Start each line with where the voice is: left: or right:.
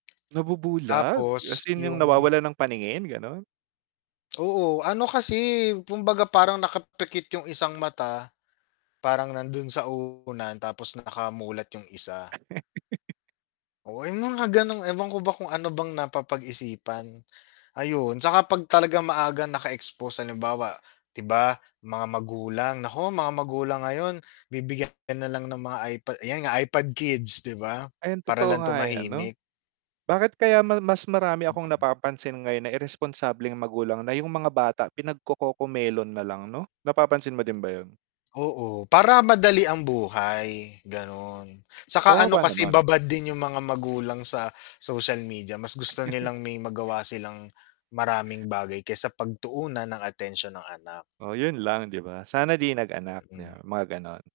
right: Nabubulag? As
left: Tapos
right: in, yun yung
left: yung
right: nawawalan ng paningin ganun.
left: Oo, ano kasi, eh, kumbaga parang nakapikit yung isang mata, parang nandun sa unan tapos nakamulat yung isa. Oo yung mga ganong ewan ko ba kung ano bang napapag-isipan, ayun. Tsaka pag talaga maagang naka-expose, halimbawa di ba, mga magulang, naku, mga magulang ngayon bibigyan ka nalang ng mga ipa yan nga iPad kids, 'di ba,
right: Ayun
left: para
right: totoo
left: lang
right: nga yan 'no.
left: tumahimik.
right: Bakit kaya ma mas marami akong
left: Mm.
right: napapansin ngayon na iresponsableng magulang, na yung mga bata pinagco-Cocomelon nalang 'no, napapansin mo din ba yun?
left: Oo, para madali ang buhay, ganun. Saka ano
right: Kawawa
left: kasi
right: naman.
left: babad din yung mga magulang sa social media, mas gusto nilang may magawa silang maraming bagay kaysa pagtuunan ng atensyon ang anak.
right: Oh, yun lang 'di ba, sana di nag-anak 'bi
left: Mhm.
right: ba, mga ganon.